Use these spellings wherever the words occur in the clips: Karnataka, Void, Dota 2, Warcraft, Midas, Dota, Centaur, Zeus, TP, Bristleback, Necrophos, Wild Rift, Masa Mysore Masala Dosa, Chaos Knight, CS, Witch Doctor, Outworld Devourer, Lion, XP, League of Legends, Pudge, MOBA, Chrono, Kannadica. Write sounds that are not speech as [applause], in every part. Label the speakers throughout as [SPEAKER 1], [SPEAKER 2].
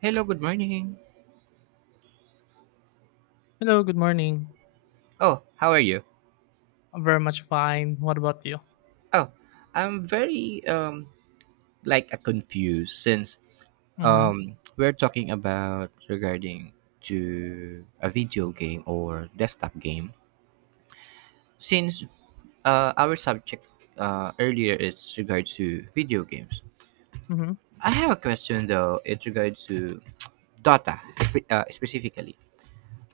[SPEAKER 1] Hello, good morning.
[SPEAKER 2] Hello, good morning.
[SPEAKER 1] Oh, how are you?
[SPEAKER 2] I'm very much fine. What about you?
[SPEAKER 1] Oh, I'm very like confused since
[SPEAKER 2] Mm-hmm.
[SPEAKER 1] we're talking about regarding to a video game or desktop game since our subject earlier is regard to video games.
[SPEAKER 2] Mm-hmm.
[SPEAKER 1] I have a question though in regard to [tsk] Dota specifically.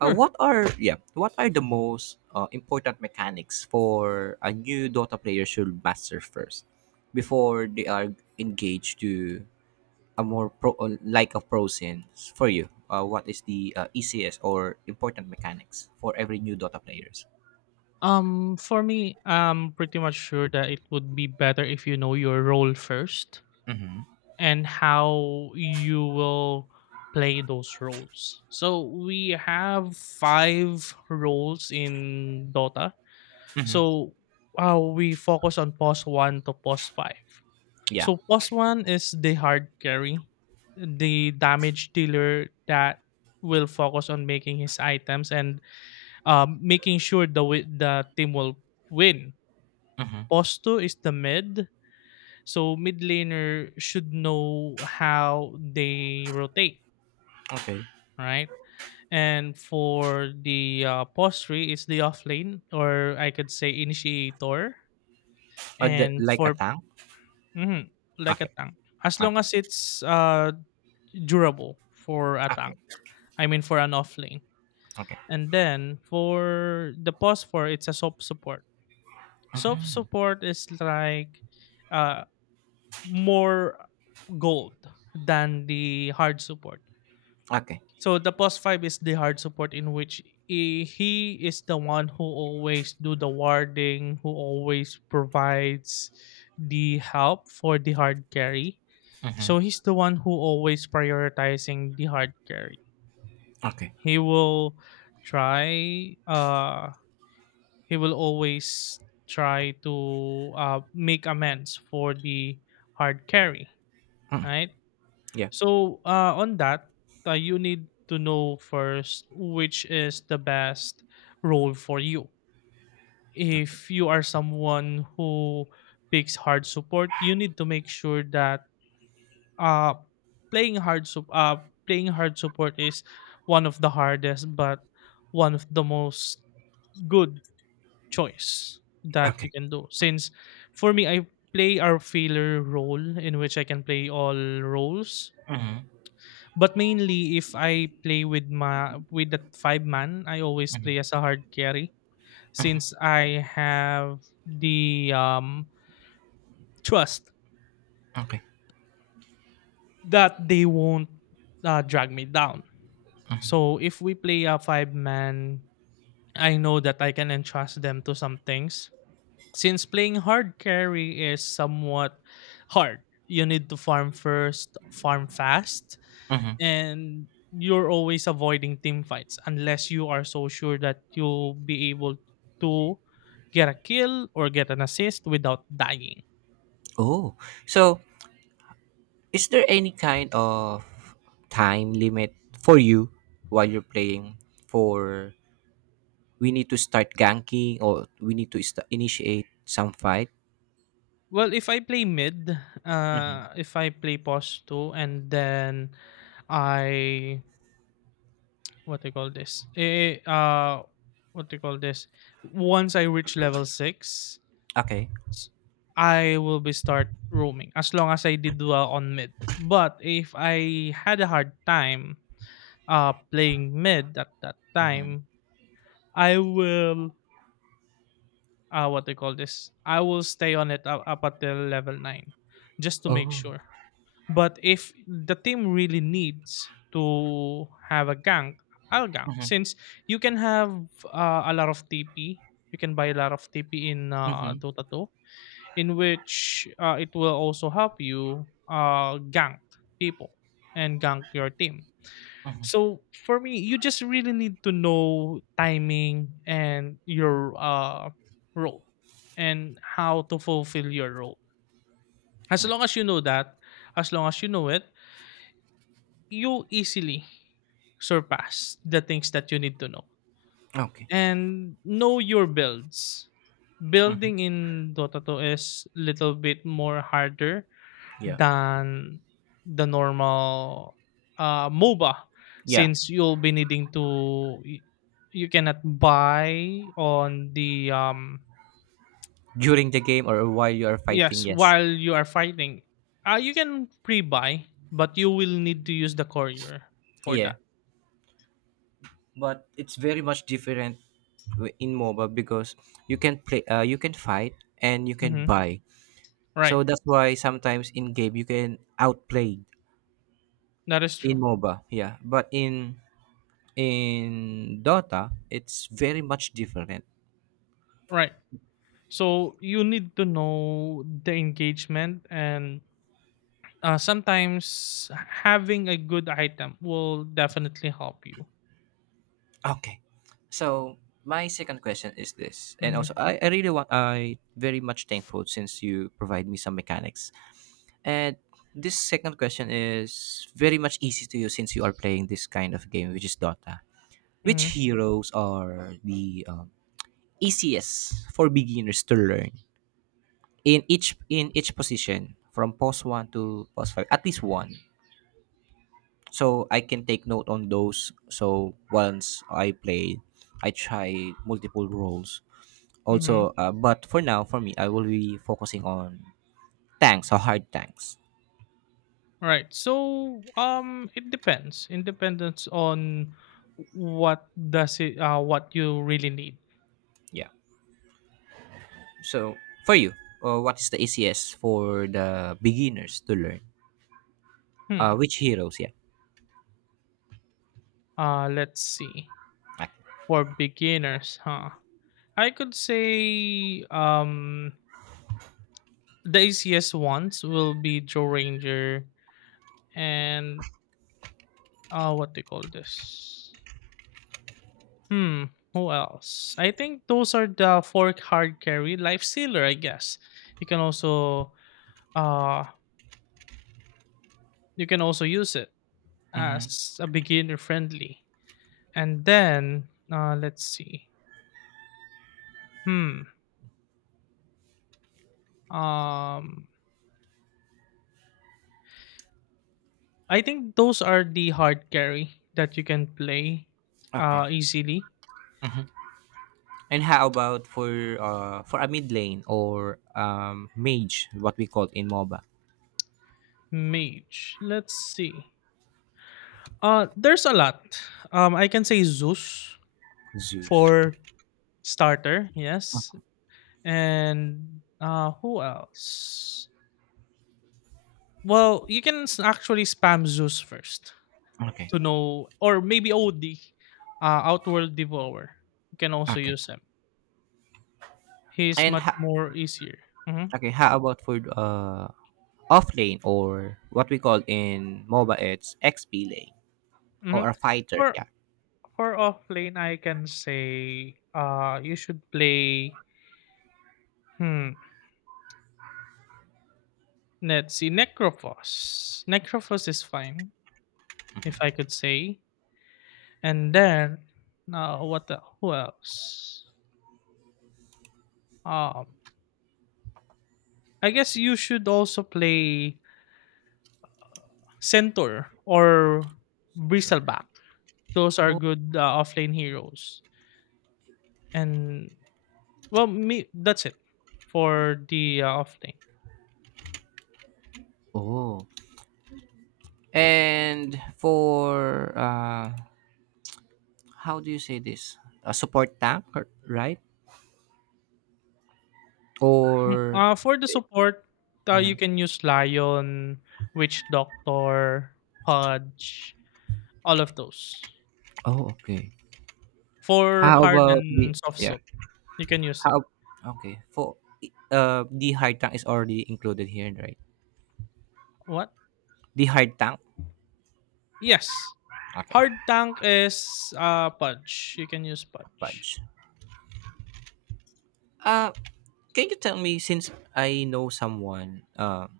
[SPEAKER 1] What are Yeah? What are the most important mechanics for a new Dota player should master first before they are engaged to a more pro like a pro sense for you? What is the easiest or important mechanics for every new Dota players?
[SPEAKER 2] For me, I'm pretty much sure that it would be better if you know your role first
[SPEAKER 1] Mm-hmm.
[SPEAKER 2] and how you will play those roles. So we have five roles in Dota.
[SPEAKER 1] Mm-hmm.
[SPEAKER 2] So we focus on pos one to pos five.
[SPEAKER 1] Yeah.
[SPEAKER 2] So plus one is the hard carry, the damage dealer that will focus on making his items and making sure the the team will win.
[SPEAKER 1] Mm-hmm.
[SPEAKER 2] Plus two is the mid, so mid laner should know how they rotate,
[SPEAKER 1] Okay.
[SPEAKER 2] right? And for the plus three is the off lane, or I could say initiator. And
[SPEAKER 1] Like a
[SPEAKER 2] for
[SPEAKER 1] tank.
[SPEAKER 2] mhm, like a
[SPEAKER 1] Okay.
[SPEAKER 2] tank, as long
[SPEAKER 1] Okay.
[SPEAKER 2] as it's durable for a
[SPEAKER 1] Okay.
[SPEAKER 2] tank. I mean for an off lane.
[SPEAKER 1] Okay.
[SPEAKER 2] And then for the pause for it's a soft support. Soft
[SPEAKER 1] Mm-hmm.
[SPEAKER 2] support is like uh more gold than the hard support.
[SPEAKER 1] Okay.
[SPEAKER 2] So the pause five is the hard support in which he is the one who always do the warding, who always provides the help for the hard carry.
[SPEAKER 1] Mm-hmm.
[SPEAKER 2] So he's the one who always prioritizing the hard carry.
[SPEAKER 1] Okay.
[SPEAKER 2] He will try he will always try to make amends for the hard carry,
[SPEAKER 1] Mm-hmm.
[SPEAKER 2] right?
[SPEAKER 1] Yeah.
[SPEAKER 2] So on that, you need to know first which is the best role for you.
[SPEAKER 1] Okay.
[SPEAKER 2] If you are someone who picks hard support, you need to make sure that uh playing hard sup- uh playing hard support is one of the hardest but one of the most good choice that you
[SPEAKER 1] Okay.
[SPEAKER 2] can do. Since for me, I play our failure role in which I can play all roles,
[SPEAKER 1] Mm-hmm.
[SPEAKER 2] but mainly if I play with my with that five man, I always
[SPEAKER 1] Mm-hmm.
[SPEAKER 2] play as a hard carry, since I have the trust
[SPEAKER 1] Okay.
[SPEAKER 2] that they won't drag me down. So if we play a five man, I know that I can entrust them to some things. Since playing hard carry is somewhat hard, you need to farm first, farm fast,
[SPEAKER 1] Hmm.
[SPEAKER 2] and you're always avoiding team fights unless you are so sure that you'll be able to get a kill or get an assist without dying.
[SPEAKER 1] Oh, so is there any kind of time limit for you while you're playing? For we need to start ganking or we need to sta initiate some fight.
[SPEAKER 2] Well, if I play mid,
[SPEAKER 1] Hmm.
[SPEAKER 2] if I play pos 2 and then I what they call this? What they call this? Once I reach level 6,
[SPEAKER 1] Okay.
[SPEAKER 2] s- I will be start roaming as long as I did well on mid. But if I had a hard time playing mid at that
[SPEAKER 1] Hmm.
[SPEAKER 2] time, I will what they call this? I will stay on it up until level 9 just to make
[SPEAKER 1] Oh.
[SPEAKER 2] sure. But if the team really needs to have a gank, I'll gank.
[SPEAKER 1] Hmm.
[SPEAKER 2] Since you can have a lot of TP, you can buy a lot of TP in
[SPEAKER 1] Hmm.
[SPEAKER 2] Dota 2, in which it will also help you gank people and gank your team.
[SPEAKER 1] Hmm.
[SPEAKER 2] So for me, you just really need to know timing and your role and how to fulfill your role. As long as you know that, as long as you know it, you easily surpass the things that you need to know.
[SPEAKER 1] Okay.
[SPEAKER 2] And know your builds.
[SPEAKER 1] Hmm.
[SPEAKER 2] Building in Dota 2 is little bit more harder
[SPEAKER 1] Yeah.
[SPEAKER 2] than the normal MOBA,
[SPEAKER 1] Yeah.
[SPEAKER 2] since you'll be needing to you cannot buy on the
[SPEAKER 1] During the game or while you are fighting,
[SPEAKER 2] yes
[SPEAKER 1] yes.
[SPEAKER 2] while you are fighting. You can pre-buy but you will need to use the courier for
[SPEAKER 1] Yeah,
[SPEAKER 2] that.
[SPEAKER 1] but it's very much different in MOBA because you can play, you can fight, and you can
[SPEAKER 2] Mhm.
[SPEAKER 1] buy.
[SPEAKER 2] Right.
[SPEAKER 1] So that's why sometimes in game you can outplay
[SPEAKER 2] That is true.
[SPEAKER 1] in MOBA, yeah. But in Dota, it's very much different.
[SPEAKER 2] Right. So you need to know the engagement, and sometimes having a good item will definitely help you.
[SPEAKER 1] Okay. So my second question is this, and also
[SPEAKER 2] Mm-hmm.
[SPEAKER 1] I really want I very much thankful since you provide me some mechanics. And this second question is very much easy to you since you are playing this kind of game, which is Dota.
[SPEAKER 2] Mm-hmm.
[SPEAKER 1] Which heroes are the easiest for beginners to learn? In each position from post 1 to post 5, at least one, so I can take note on those. So once I play, I try multiple roles. Also,
[SPEAKER 2] Mm-hmm.
[SPEAKER 1] but for now, for me, I will be focusing on tanks or hard tanks.
[SPEAKER 2] Right. So it depends. It depends on what does it what you really need.
[SPEAKER 1] Yeah, so for you, what is the easiest for the beginners to learn,
[SPEAKER 2] Hmm.
[SPEAKER 1] which heroes? Yeah.
[SPEAKER 2] Let's see.
[SPEAKER 1] Okay.
[SPEAKER 2] For beginners, huh? I could say The easiest ones will be Joe Ranger and what do you call this? Hmm, who else? I think those are the fork hard carry life sealer, I guess. You can also uh you can also use it
[SPEAKER 1] Mm,
[SPEAKER 2] as a beginner friendly. And then let's see. Hmm. Um, I think those are the hard carry that you can play
[SPEAKER 1] okay,
[SPEAKER 2] easily.
[SPEAKER 1] and how about for a mid lane, or mage, what we call in MOBA?
[SPEAKER 2] Mage. Let's see. Uh, there's a lot. Um, I can say Zeus
[SPEAKER 1] Zeus.
[SPEAKER 2] for starter, yes. And who else? Well, you can actually spam Zeus first
[SPEAKER 1] Okay.
[SPEAKER 2] to know, or maybe OD, Outworld Devourer. You can also
[SPEAKER 1] Okay.
[SPEAKER 2] use him. He's
[SPEAKER 1] And
[SPEAKER 2] much more easier. Hmm.
[SPEAKER 1] okay, how about for off lane, or what we call in MOBA it's XP lane,
[SPEAKER 2] Hmm.
[SPEAKER 1] or a fighter?
[SPEAKER 2] For
[SPEAKER 1] Yeah.
[SPEAKER 2] for off lane, I can say you should play. Hmm. Let's see, Necrophos. Necrophos is fine, if I could say. And then, who else? Um, I guess you should also play Centaur or Bristleback. Those are
[SPEAKER 1] Oh.
[SPEAKER 2] good offlane heroes. And well, me that's it for the offlane.
[SPEAKER 1] Oh. And for how do you say this? A support tank, or- right?
[SPEAKER 2] Mm,
[SPEAKER 1] Or
[SPEAKER 2] uh, for the support, you
[SPEAKER 1] mhm.
[SPEAKER 2] can use Lion, Witch Doctor, Pudge, all of those.
[SPEAKER 1] Oh, okay.
[SPEAKER 2] For
[SPEAKER 1] How
[SPEAKER 2] hard
[SPEAKER 1] about the
[SPEAKER 2] and soft
[SPEAKER 1] yeah?
[SPEAKER 2] soap, you can use
[SPEAKER 1] How
[SPEAKER 2] that.
[SPEAKER 1] Okay, for the hard tank is already included here, right?
[SPEAKER 2] What?
[SPEAKER 1] The hard tank.
[SPEAKER 2] Yes.
[SPEAKER 1] Okay,
[SPEAKER 2] Hard tank is Pudge. You can use Pudge.
[SPEAKER 1] fudge. Uh, Can you tell me, since I know someone,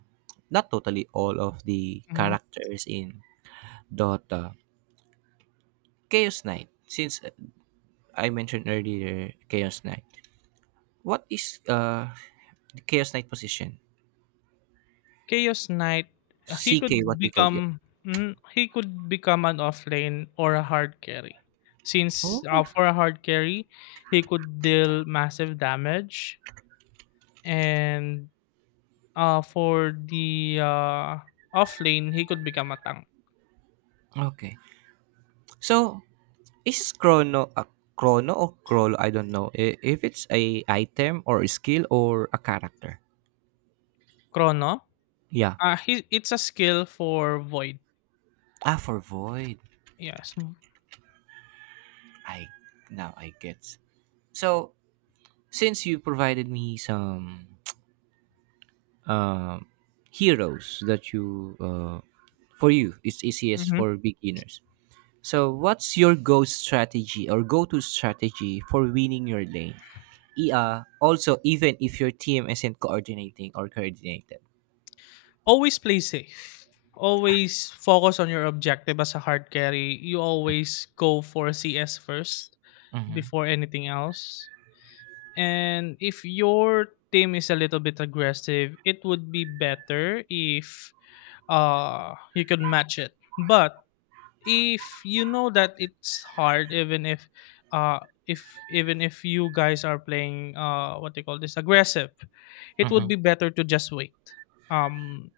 [SPEAKER 1] not totally all of the
[SPEAKER 2] Mhm.
[SPEAKER 1] characters in Dota, Chaos Knight. Since I mentioned earlier Chaos Knight, what is the Chaos Knight position?
[SPEAKER 2] Chaos Knight, he
[SPEAKER 1] CK, what
[SPEAKER 2] could
[SPEAKER 1] we call it.
[SPEAKER 2] become mhm, he could become an offlane or a hard carry. Since
[SPEAKER 1] Oh,
[SPEAKER 2] for a hard carry, he could deal massive damage, and for the offlane, he could become a tank.
[SPEAKER 1] okay. So is Chrono a Chrono or Crollo? I don't know if it's a item or a skill or a character.
[SPEAKER 2] Chrono,
[SPEAKER 1] Yeah.
[SPEAKER 2] it's a skill for Void.
[SPEAKER 1] Ah, for Void.
[SPEAKER 2] Yes.
[SPEAKER 1] I Now I get. So since you provided me some [tsk] uh, heroes that you for you it's easiest
[SPEAKER 2] Mm-hmm.
[SPEAKER 1] for beginners, so what's your go strategy or go-to strategy for winning your lane. Also, even if your team isn't coordinating or coordinated.
[SPEAKER 2] Always play safe. Always focus on your objective as a hard carry. You always go for CS first
[SPEAKER 1] Mm-hmm.
[SPEAKER 2] before anything else. And if your team is a little bit aggressive, it would be better if you could match it. But if you know that it's hard, even uh if even if you guys are playing what they call this aggressive, it would
[SPEAKER 1] Mm-hmm.
[SPEAKER 2] be better to just wait. Um,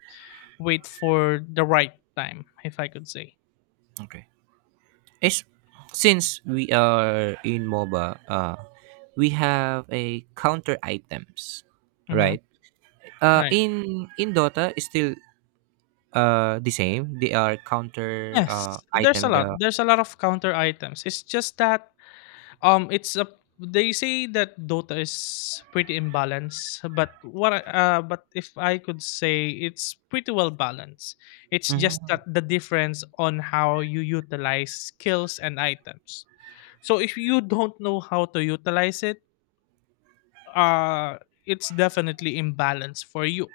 [SPEAKER 2] wait for the right time, if I could say.
[SPEAKER 1] Okay, it's, since we are in MOBA, we have a counter items,
[SPEAKER 2] Mm-hmm.
[SPEAKER 1] right?
[SPEAKER 2] Right.
[SPEAKER 1] In Dota is still. The same. They are counter
[SPEAKER 2] Yes, there's a
[SPEAKER 1] item.
[SPEAKER 2] lot.
[SPEAKER 1] The
[SPEAKER 2] There's a lot of counter items. It's just that it's a They say that Dota is pretty imbalanced, but if I could say it's pretty well balanced. It's just
[SPEAKER 1] mm-hmm,
[SPEAKER 2] that the difference on how you utilize skills and items. So if you don't know how to utilize it, uh, it's definitely imbalanced for you.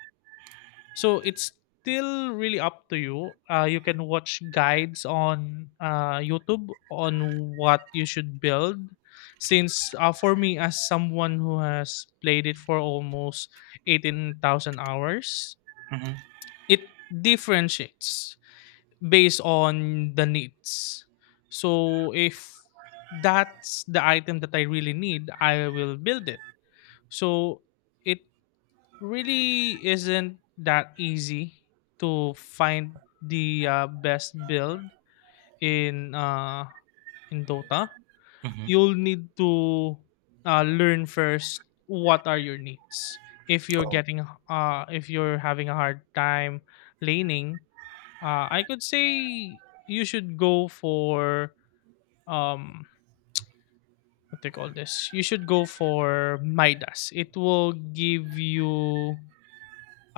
[SPEAKER 2] So it's still really up to you. You can watch guides on YouTube on what you should build. Since for me, as someone who has played it for almost 18,000 hours,
[SPEAKER 1] mm-hmm,
[SPEAKER 2] it differentiates based on the needs. So if that's the item that I really need, I will build it. So it really isn't that easy to find the best build in uh, in Dota.
[SPEAKER 1] mm-hmm,
[SPEAKER 2] You'll need to learn first what are your needs. If you're getting if you're having a hard time laning, I could say you should go for um what they call this. You should go for Midas. It will give you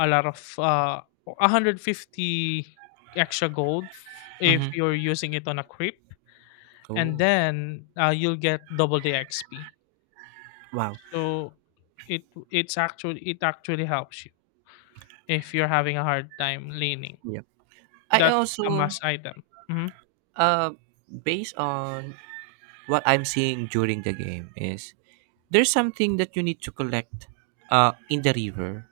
[SPEAKER 2] a lot of 150 extra gold if
[SPEAKER 1] mm-hmm.
[SPEAKER 2] you're using it on a creep, and
[SPEAKER 1] Oh,
[SPEAKER 2] then you'll get double the XP.
[SPEAKER 1] wow,
[SPEAKER 2] So it it's actually it actually helps you if you're having a hard time laning.
[SPEAKER 1] yeah. I
[SPEAKER 2] That's a
[SPEAKER 1] also
[SPEAKER 2] must item. Mhm.
[SPEAKER 1] uh based on what I'm seeing during the game is there's something that you need to collect in the river.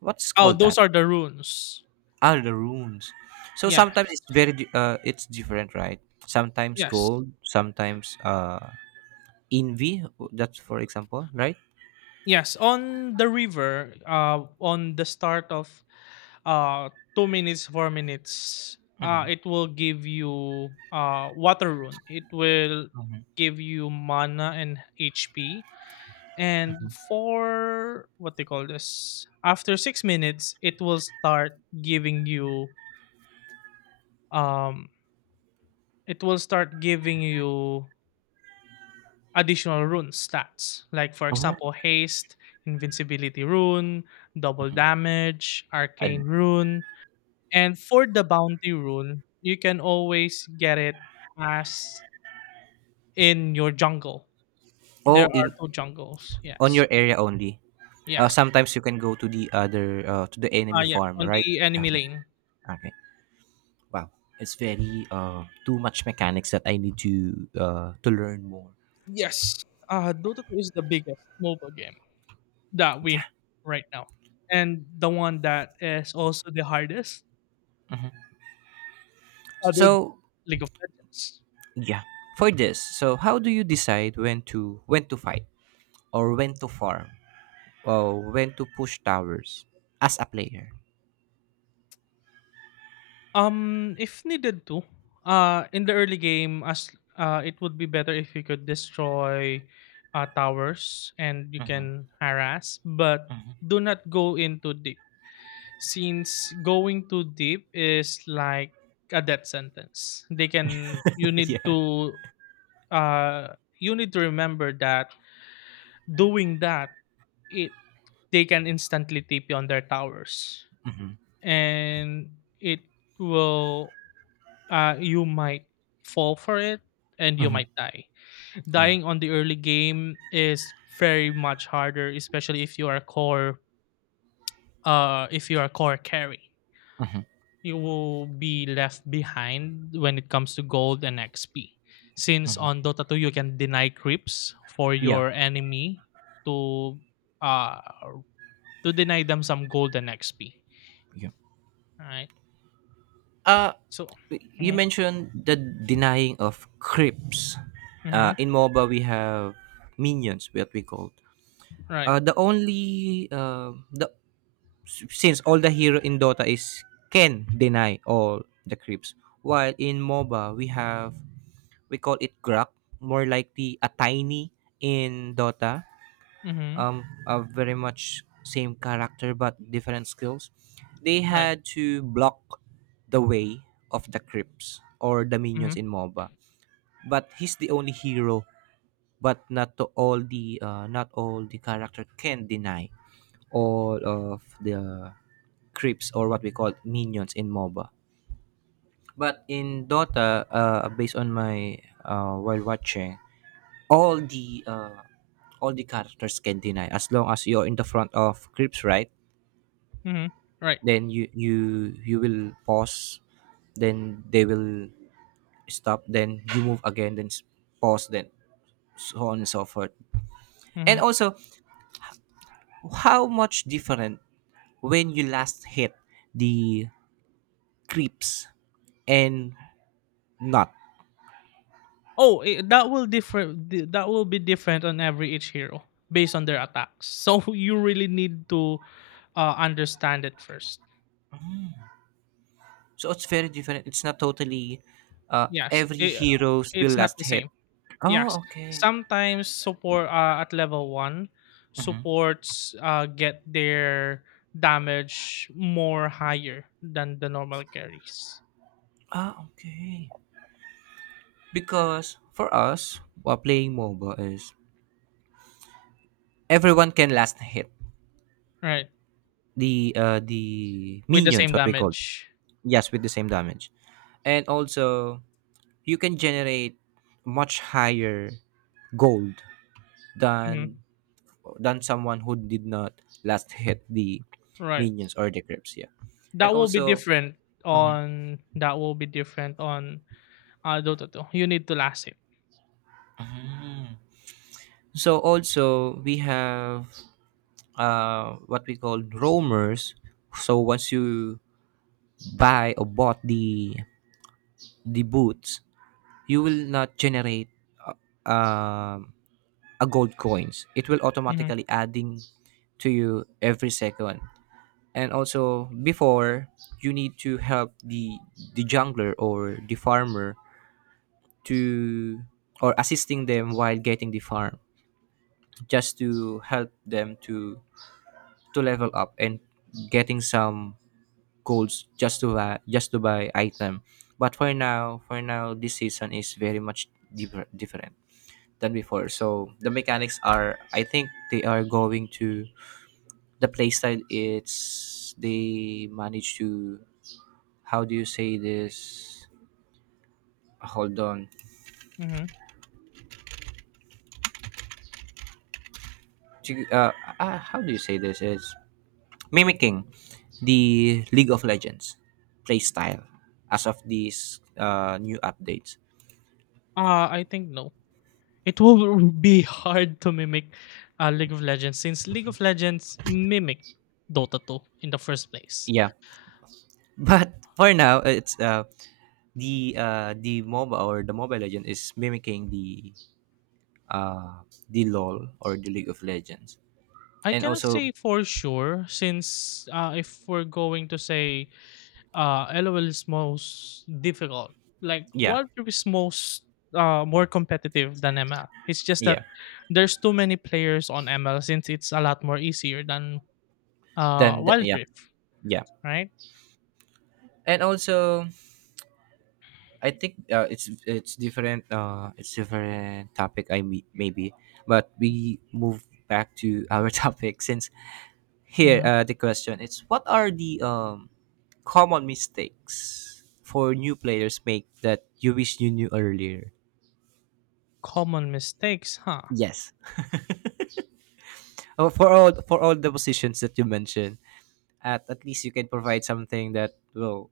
[SPEAKER 1] What's
[SPEAKER 2] Oh,
[SPEAKER 1] called that?
[SPEAKER 2] those are the runes.
[SPEAKER 1] Are the runes. So sometimes
[SPEAKER 2] Yes.
[SPEAKER 1] it's very it's different, right? Sometimes
[SPEAKER 2] Yes.
[SPEAKER 1] gold, sometimes envy. That's for example, right?
[SPEAKER 2] Yes, on the river, on the start of, uh, 2 minutes, 4 minutes,
[SPEAKER 1] Mm-hmm,
[SPEAKER 2] uh, it will give you water rune. It will
[SPEAKER 1] mm-hmm.
[SPEAKER 2] give you mana and HP. And for what they call this, after 6 minutes it will start giving you um it will start giving you additional rune stats, like for
[SPEAKER 1] Mm-hmm.
[SPEAKER 2] example
[SPEAKER 1] Oh,
[SPEAKER 2] haste, invincibility rune, double
[SPEAKER 1] mhm.
[SPEAKER 2] damage
[SPEAKER 1] Uh,
[SPEAKER 2] arcane rune. And for the bounty rune, you can always get it as in your jungle. There
[SPEAKER 1] Oh,
[SPEAKER 2] are
[SPEAKER 1] in
[SPEAKER 2] two jungles.
[SPEAKER 1] on
[SPEAKER 2] Yes.
[SPEAKER 1] your area only.
[SPEAKER 2] Yes.
[SPEAKER 1] Sometimes you can go to the other to the
[SPEAKER 2] Ah,
[SPEAKER 1] enemy
[SPEAKER 2] yeah.
[SPEAKER 1] farm,
[SPEAKER 2] On
[SPEAKER 1] right?
[SPEAKER 2] the enemy
[SPEAKER 1] Okay.
[SPEAKER 2] lane.
[SPEAKER 1] Okay. Wow, it's very too much mechanics that I need to learn more.
[SPEAKER 2] Yes. Dota 2 is the biggest mobile game that we
[SPEAKER 1] Yeah.
[SPEAKER 2] have right now. And the one that is also the hardest,
[SPEAKER 1] Mhm.
[SPEAKER 2] other than
[SPEAKER 1] So,
[SPEAKER 2] League of Legends.
[SPEAKER 1] yeah, for this, so how do you decide when to fight or when to farm or when to push towers as a player?
[SPEAKER 2] If needed to, in the early game, as it would be better if you could destroy towers and you
[SPEAKER 1] Hmm.
[SPEAKER 2] can harass, but
[SPEAKER 1] Hmm.
[SPEAKER 2] do not go in too deep. Since going too deep is like a death sentence. They can You
[SPEAKER 1] [laughs]
[SPEAKER 2] need
[SPEAKER 1] Yeah.
[SPEAKER 2] to you need to remember that doing that, it they can instantly TP on their towers,
[SPEAKER 1] Hmm.
[SPEAKER 2] and it will you might fall for it and you
[SPEAKER 1] Hmm.
[SPEAKER 2] might die.
[SPEAKER 1] Yeah.
[SPEAKER 2] Dying on the early game is very much harder, especially if you are core. If you are core carry,
[SPEAKER 1] Hmm.
[SPEAKER 2] you will be left behind when it comes to gold and XP. Since on
[SPEAKER 1] Hmm.
[SPEAKER 2] Dota 2 you can deny creeps for
[SPEAKER 1] Yeah.
[SPEAKER 2] your enemy to uh deny them some gold and XP.
[SPEAKER 1] Yeah.
[SPEAKER 2] Right.
[SPEAKER 1] Uh,
[SPEAKER 2] So.
[SPEAKER 1] you
[SPEAKER 2] Mm-hmm,
[SPEAKER 1] mentioned the denying of creeps.
[SPEAKER 2] mm-hmm,
[SPEAKER 1] In MOBA, we have minions, what we called.
[SPEAKER 2] right.
[SPEAKER 1] The only the Since all the hero in Dota is can deny all the creeps, while in MOBA we call it grub, more likely a tiny in Dota,
[SPEAKER 2] Mm-hmm,
[SPEAKER 1] a very much same character but different skills. They
[SPEAKER 2] right.
[SPEAKER 1] had to block the way of the Crips or the
[SPEAKER 2] Mm-hmm,
[SPEAKER 1] minions in MOBA. But he's the only hero, but not all the character can deny all of the creeps or what we call minions in MOBA. But in Dota, based on my while watching, all the uh, all the characters can deny as long as you're in the front of creeps, right?
[SPEAKER 2] mm-hmm, right.
[SPEAKER 1] Then you will pause, then they will stop, then you move again, then pause, then so on and so forth.
[SPEAKER 2] Mm-hmm.
[SPEAKER 1] And also, how much different when you last hit the creeps and not?
[SPEAKER 2] Oh, that will differ. That will be different on every each hero based on their attacks. So [laughs] you really need to understand it first.
[SPEAKER 1] So it's very different, it's not totally
[SPEAKER 2] Yes,
[SPEAKER 1] every heroes will
[SPEAKER 2] it's not
[SPEAKER 1] last
[SPEAKER 2] the
[SPEAKER 1] hit.
[SPEAKER 2] same. Yes,
[SPEAKER 1] Oh, okay.
[SPEAKER 2] sometimes support at level one
[SPEAKER 1] Mhm.
[SPEAKER 2] supports get their damage more higher than the normal carries.
[SPEAKER 1] Ah, okay, because for us while playing MOBA is everyone can last hit
[SPEAKER 2] Right,
[SPEAKER 1] the
[SPEAKER 2] with the
[SPEAKER 1] minions
[SPEAKER 2] same
[SPEAKER 1] what we call.
[SPEAKER 2] damage.
[SPEAKER 1] Yes, with the same damage. And also, you can generate much higher gold than
[SPEAKER 2] Mhm.
[SPEAKER 1] someone who did not last hit the
[SPEAKER 2] Right,
[SPEAKER 1] minions or the creeps, yeah. And
[SPEAKER 2] that will be
[SPEAKER 1] also.
[SPEAKER 2] different
[SPEAKER 1] Mhm.
[SPEAKER 2] on that will be different on Dota two. You need to last it.
[SPEAKER 1] Mm. So also we have what we call roamers. So once you buy or bought the boots, you will not generate uh, um a gold coins, it will
[SPEAKER 2] Mhm,
[SPEAKER 1] automatically adding to you every second. And also, before, you need to help the jungler or the farmer to, or assisting them while getting the farm, just to help them to level up and getting some goals, just to buy item. But for now, this season is very much different than before. So the mechanics are, I think they are going to the playstyle, it's they manage to, how do you say this, hold on.
[SPEAKER 2] mhm.
[SPEAKER 1] To- uh, how do you say this is mimicking the League of Legends playstyle as of these new updates.
[SPEAKER 2] I think no. It will [laughs] be hard to mimic League of Legends since League of Legends mimic Dota 2 in the first place.
[SPEAKER 1] Yeah. [laughs] But for now it's the MOBA, or the Mobile Legend is mimicking uh, the LOL, or the League of Legends.
[SPEAKER 2] I
[SPEAKER 1] And
[SPEAKER 2] cannot
[SPEAKER 1] also,
[SPEAKER 2] say for sure since if we're going to say LOL is most difficult, like
[SPEAKER 1] yeah.
[SPEAKER 2] Warcraft is most more competitive than ML. It's just that
[SPEAKER 1] Yeah,
[SPEAKER 2] there's too many players on ML since it's a lot more easier than
[SPEAKER 1] then the,
[SPEAKER 2] Wild
[SPEAKER 1] yeah,
[SPEAKER 2] Rift,
[SPEAKER 1] yeah,
[SPEAKER 2] right?
[SPEAKER 1] and also I think it's different. It's different topic. Maybe, but we move back to our [laughs] topic, since here
[SPEAKER 2] Mhm.
[SPEAKER 1] the question is what are the common mistakes for new players make that you wish you knew earlier.
[SPEAKER 2] Common mistakes, huh?
[SPEAKER 1] Yes, oh, for all, the positions that you mentioned, at least you can provide something that will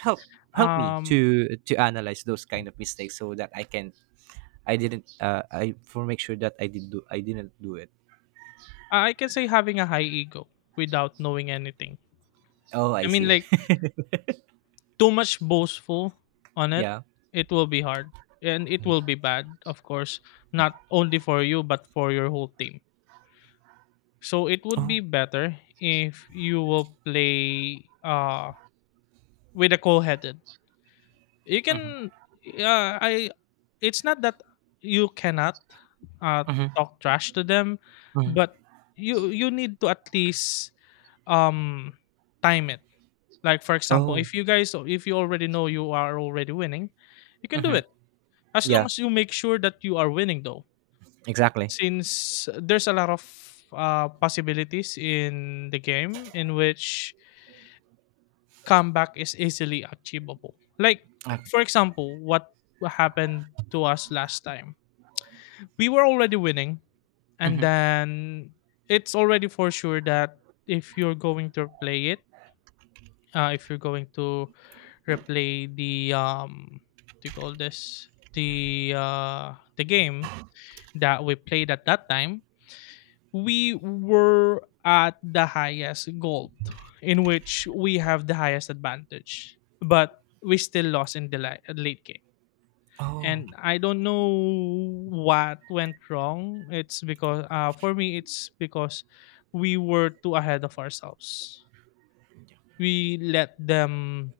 [SPEAKER 1] help help me
[SPEAKER 2] Um,
[SPEAKER 1] to analyze those kind of mistakes so that I can, I didn't, I for make sure that I did do, I didn't do it.
[SPEAKER 2] I can say having a high ego without knowing anything.
[SPEAKER 1] Oh, I
[SPEAKER 2] I mean,
[SPEAKER 1] see.
[SPEAKER 2] like too much boastful
[SPEAKER 1] [laughs]
[SPEAKER 2] on it,
[SPEAKER 1] Yeah.
[SPEAKER 2] it will be hard and it will be bad, of course, not only for you but for your whole team. So it would be
[SPEAKER 1] Oh.
[SPEAKER 2] better if you will play with a cool-headed. You
[SPEAKER 1] Mm-hmm.
[SPEAKER 2] can I It's not that you cannot uh
[SPEAKER 1] Mm-hmm.
[SPEAKER 2] talk trash to them,
[SPEAKER 1] Mm-hmm.
[SPEAKER 2] but you need to at least um time it. Like for example,
[SPEAKER 1] Oh.
[SPEAKER 2] if you already know you are already winning, you can do
[SPEAKER 1] Mm-hmm.
[SPEAKER 2] it as long
[SPEAKER 1] Yeah.
[SPEAKER 2] as you make sure that you are winning though.
[SPEAKER 1] Exactly.
[SPEAKER 2] Since there's a lot of possibilities in the game in which comeback is easily achievable. Like
[SPEAKER 1] Okay.
[SPEAKER 2] for example, what happened to us last time. We were already winning, and
[SPEAKER 1] Mm-hmm.
[SPEAKER 2] then it's already for sure that if you're going to play it, if you're going to replay the what do you call this, the game that we played at that time. We were at the highest gold in which we have the highest advantage, but we still lost in the late game,
[SPEAKER 1] Oh.
[SPEAKER 2] and I don't know what went wrong. It's because, for me, it's because we were too ahead of ourselves. We let them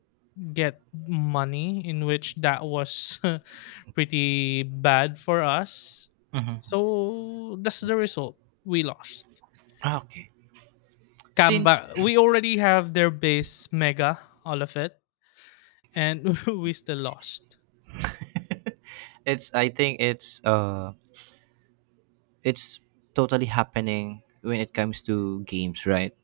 [SPEAKER 2] get money, in which that was [laughs] pretty bad for us.
[SPEAKER 1] Mm-hmm.
[SPEAKER 2] So that's the result. We lost.
[SPEAKER 1] Okay. Since
[SPEAKER 2] Comeback. We already have their base mega, all of it, and [laughs] we still lost.
[SPEAKER 1] it's. I think it's. It's totally happening when it comes to games, right?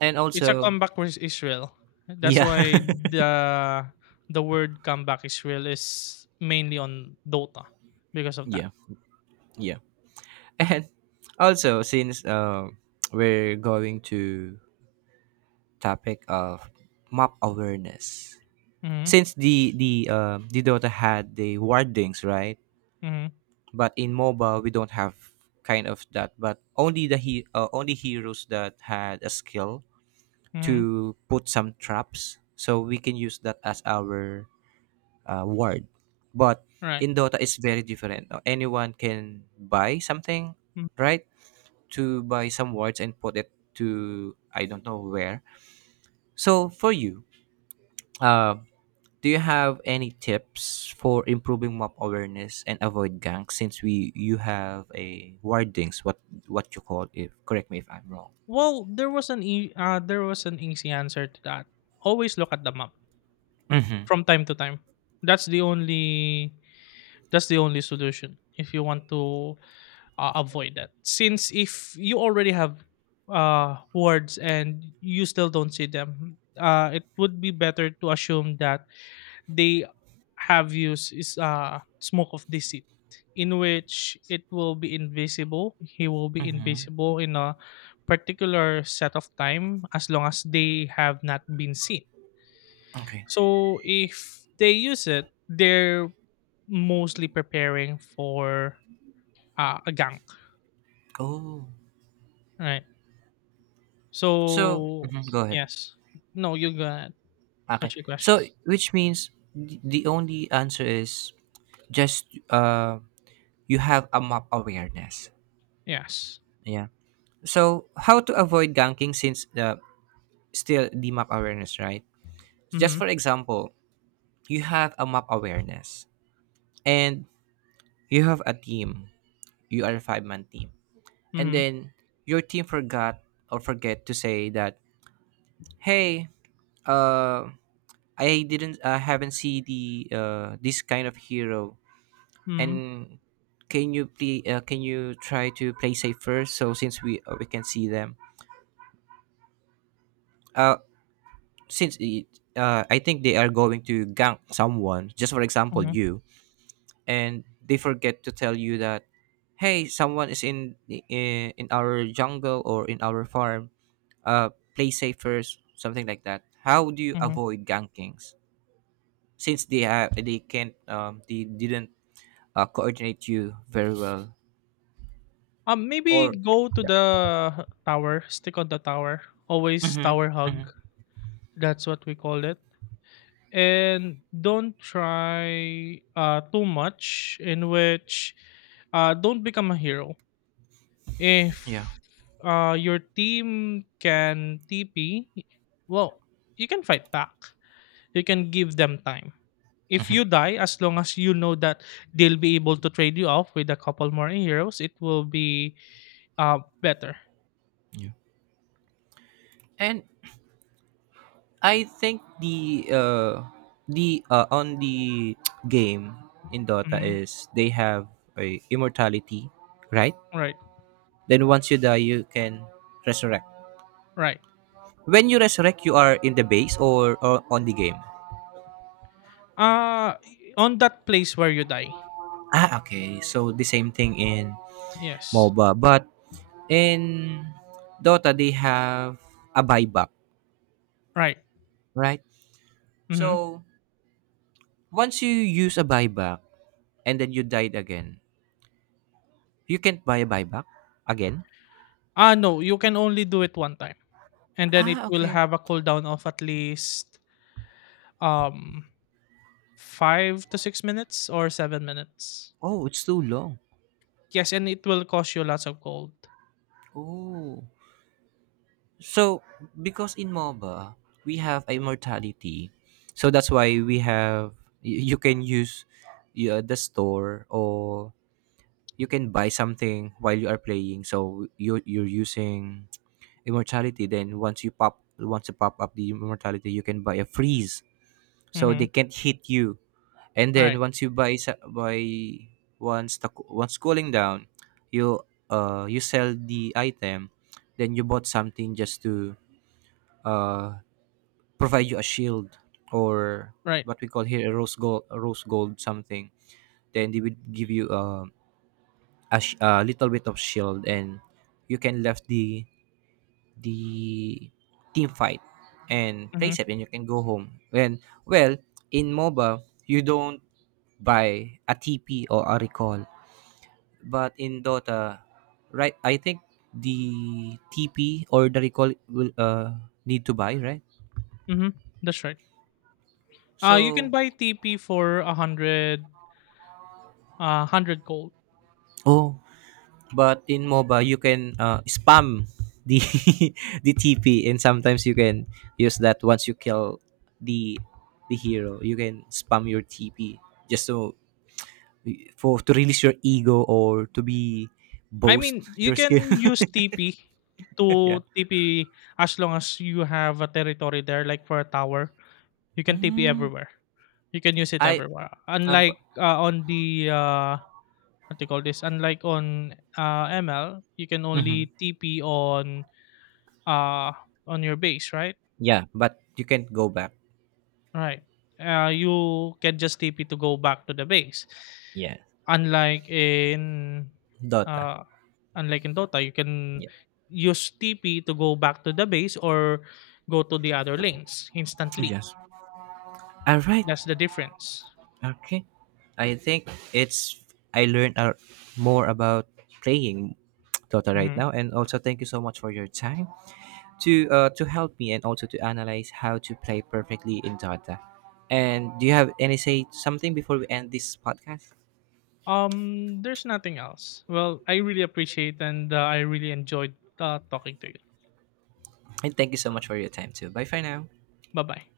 [SPEAKER 1] And
[SPEAKER 2] It's a
[SPEAKER 1] also.
[SPEAKER 2] comeback versus Israel. That's
[SPEAKER 1] Yeah.
[SPEAKER 2] why the word comeback Israel is mainly on Dota because
[SPEAKER 1] [laughs]
[SPEAKER 2] of that.
[SPEAKER 1] Yeah. Yeah. And also since we're going to topic of map awareness.
[SPEAKER 2] Mm-hmm.
[SPEAKER 1] Since the Dota had the wardings, right?
[SPEAKER 2] Mm-hmm.
[SPEAKER 1] But in MOBA we don't have kind of that. But only the he only heroes that had a skill
[SPEAKER 2] Mm-hmm.
[SPEAKER 1] to put some traps, so we can use that as our ward. But
[SPEAKER 2] Right.
[SPEAKER 1] in Dota it's very different. Anyone can buy something,
[SPEAKER 2] Mm.
[SPEAKER 1] right? To buy some wards and put it to, I don't know where. So for you, uh, do you have any tips for improving mob awareness and avoid gangs? Since we you have a wardings, what you call it? Correct me if I'm wrong.
[SPEAKER 2] Well, there was an easy answer to that. Always look at the map
[SPEAKER 1] Mm-hmm.
[SPEAKER 2] from time to time. That's the only that's the only solution if you want to avoid that, since if you already have words and you still don't see them, it would be better to assume that they have used is smoke of deceit, in which it will be invisible, he will be
[SPEAKER 1] Mm-hmm.
[SPEAKER 2] invisible in a particular set of time as long as they have not been seen.
[SPEAKER 1] Okay.
[SPEAKER 2] So if they use it, they're mostly preparing for a gank,
[SPEAKER 1] Oh.
[SPEAKER 2] right?
[SPEAKER 1] So
[SPEAKER 2] So
[SPEAKER 1] mhm, go ahead.
[SPEAKER 2] yes. No, you got
[SPEAKER 1] Okay.
[SPEAKER 2] what's your question?
[SPEAKER 1] So which means the only answer is just you have a map awareness.
[SPEAKER 2] Yes.
[SPEAKER 1] Yeah. So how to avoid ganking, since the still the map awareness, right? Just for
[SPEAKER 2] Mhm.
[SPEAKER 1] example, you have a map awareness, and you have a team, you are a five-man team, and
[SPEAKER 2] Mhm.
[SPEAKER 1] then your team forgot or forget to say that, hey, uh I haven't seen the this kind of hero,
[SPEAKER 2] Mhm.
[SPEAKER 1] and can you try to play safe first, so since we can see them, uh since it, I think they are going to gank someone, just for example
[SPEAKER 2] Mhm.
[SPEAKER 1] you, and they forget to tell you that, hey, someone is in our jungle or in our farm, uh, play safe first, something like that. How do you
[SPEAKER 2] Mhm.
[SPEAKER 1] avoid gankings, since they have they can't they didn't coordinate you very well?
[SPEAKER 2] Maybe
[SPEAKER 1] Or
[SPEAKER 2] go to
[SPEAKER 1] yeah.
[SPEAKER 2] the tower. Stick on the tower. Always
[SPEAKER 1] Hmm.
[SPEAKER 2] tower
[SPEAKER 1] Hmm.
[SPEAKER 2] hug. That's what we call it. And don't try too much. In which, don't become a hero.
[SPEAKER 1] Yeah.
[SPEAKER 2] If your team can TP, well, you can fight back. You can give them time if
[SPEAKER 1] Hmm.
[SPEAKER 2] you die, as long as you know that they'll be able to trade you off with a couple more heroes, it will be better.
[SPEAKER 1] Yeah. And I think the on the [tsk] game in Dota
[SPEAKER 2] Mhm.
[SPEAKER 1] is they have a immortality, right?
[SPEAKER 2] Right,
[SPEAKER 1] Then once you die, you can resurrect.
[SPEAKER 2] right.
[SPEAKER 1] When you resurrect, you are in the base, or on the game.
[SPEAKER 2] Uh on that place where you die.
[SPEAKER 1] Ah, okay. So the same thing in
[SPEAKER 2] Yes.
[SPEAKER 1] MOBA, but in Dota they have a buyback,
[SPEAKER 2] Right.
[SPEAKER 1] right?
[SPEAKER 2] Mm-hmm.
[SPEAKER 1] So once you use a buyback and then you died again, you can't buy a buyback again.
[SPEAKER 2] No, you can only do it one time, and then it
[SPEAKER 1] Ah,
[SPEAKER 2] will
[SPEAKER 1] okay.
[SPEAKER 2] have a cooldown of at least um 5 to 6 minutes or 7 minutes.
[SPEAKER 1] Oh, it's too long.
[SPEAKER 2] Yes, and it will cost you lots of gold.
[SPEAKER 1] Oh, so because in MOBA we have a immortality, so that's why we have you can use, yeah, the store, or you can buy something while you are playing, so you're using immortality, then once you pop up the immortality you can buy a freeze so
[SPEAKER 2] Mm-hmm.
[SPEAKER 1] they can't hit you, and then
[SPEAKER 2] Right.
[SPEAKER 1] once you buy. Once the, once cooling down, you you sell the item, then you bought something just to uh provide you a shield, or
[SPEAKER 2] Right.
[SPEAKER 1] what we call here a rose gold, something, then they would give you a, a little bit of shield, and you can left the team fight and play
[SPEAKER 2] Mm-hmm.
[SPEAKER 1] safe, and you can go home when well in MOBA you don't buy a TP or a recall, but in Dota, right, I think the TP or the recall will need to buy, right?
[SPEAKER 2] Mm-hmm. That's right. You can
[SPEAKER 1] So
[SPEAKER 2] buy TP for a hundred gold.
[SPEAKER 1] oh, but in MOBA, you can, spam the [laughs] the TP, and sometimes you can use that once you kill the the hero. You can spam your TP just so for to release your ego or to be
[SPEAKER 2] I
[SPEAKER 1] boast
[SPEAKER 2] mean, you
[SPEAKER 1] your skill.
[SPEAKER 2] can
[SPEAKER 1] [laughs]
[SPEAKER 2] use TP
[SPEAKER 1] Yeah.
[SPEAKER 2] to TP as long as you have a territory there, like for a tower. You can TP
[SPEAKER 1] Mm,
[SPEAKER 2] everywhere. You can use it
[SPEAKER 1] I
[SPEAKER 2] everywhere.
[SPEAKER 1] bu
[SPEAKER 2] Unlike on the what do you call this? Unlike on ML, you can
[SPEAKER 1] mhm.
[SPEAKER 2] only TP uh on your base, right?
[SPEAKER 1] Yeah, but you can go back.
[SPEAKER 2] Right. You can just TP to go back to the base.
[SPEAKER 1] Yeah.
[SPEAKER 2] Unlike in
[SPEAKER 1] Dota.
[SPEAKER 2] uh Unlike in Dota, you can
[SPEAKER 1] Yeah.
[SPEAKER 2] use TP to go back to the base or go to the other lanes instantly.
[SPEAKER 1] Yes. All right.
[SPEAKER 2] That's the difference.
[SPEAKER 1] Okay. I think it's, I learned a, more about playing Dota right
[SPEAKER 2] Mhm.
[SPEAKER 1] now, and also thank you so much for your time to help me and also to analyze how to play perfectly in Dota. And do you have any say something before we end this podcast?
[SPEAKER 2] Um, there's nothing else. Well, I really appreciate and I really enjoyed talking to you.
[SPEAKER 1] And thank you so much for your time too. Bye for now.
[SPEAKER 2] Bye bye.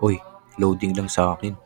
[SPEAKER 1] Uy, loading lang sa akin.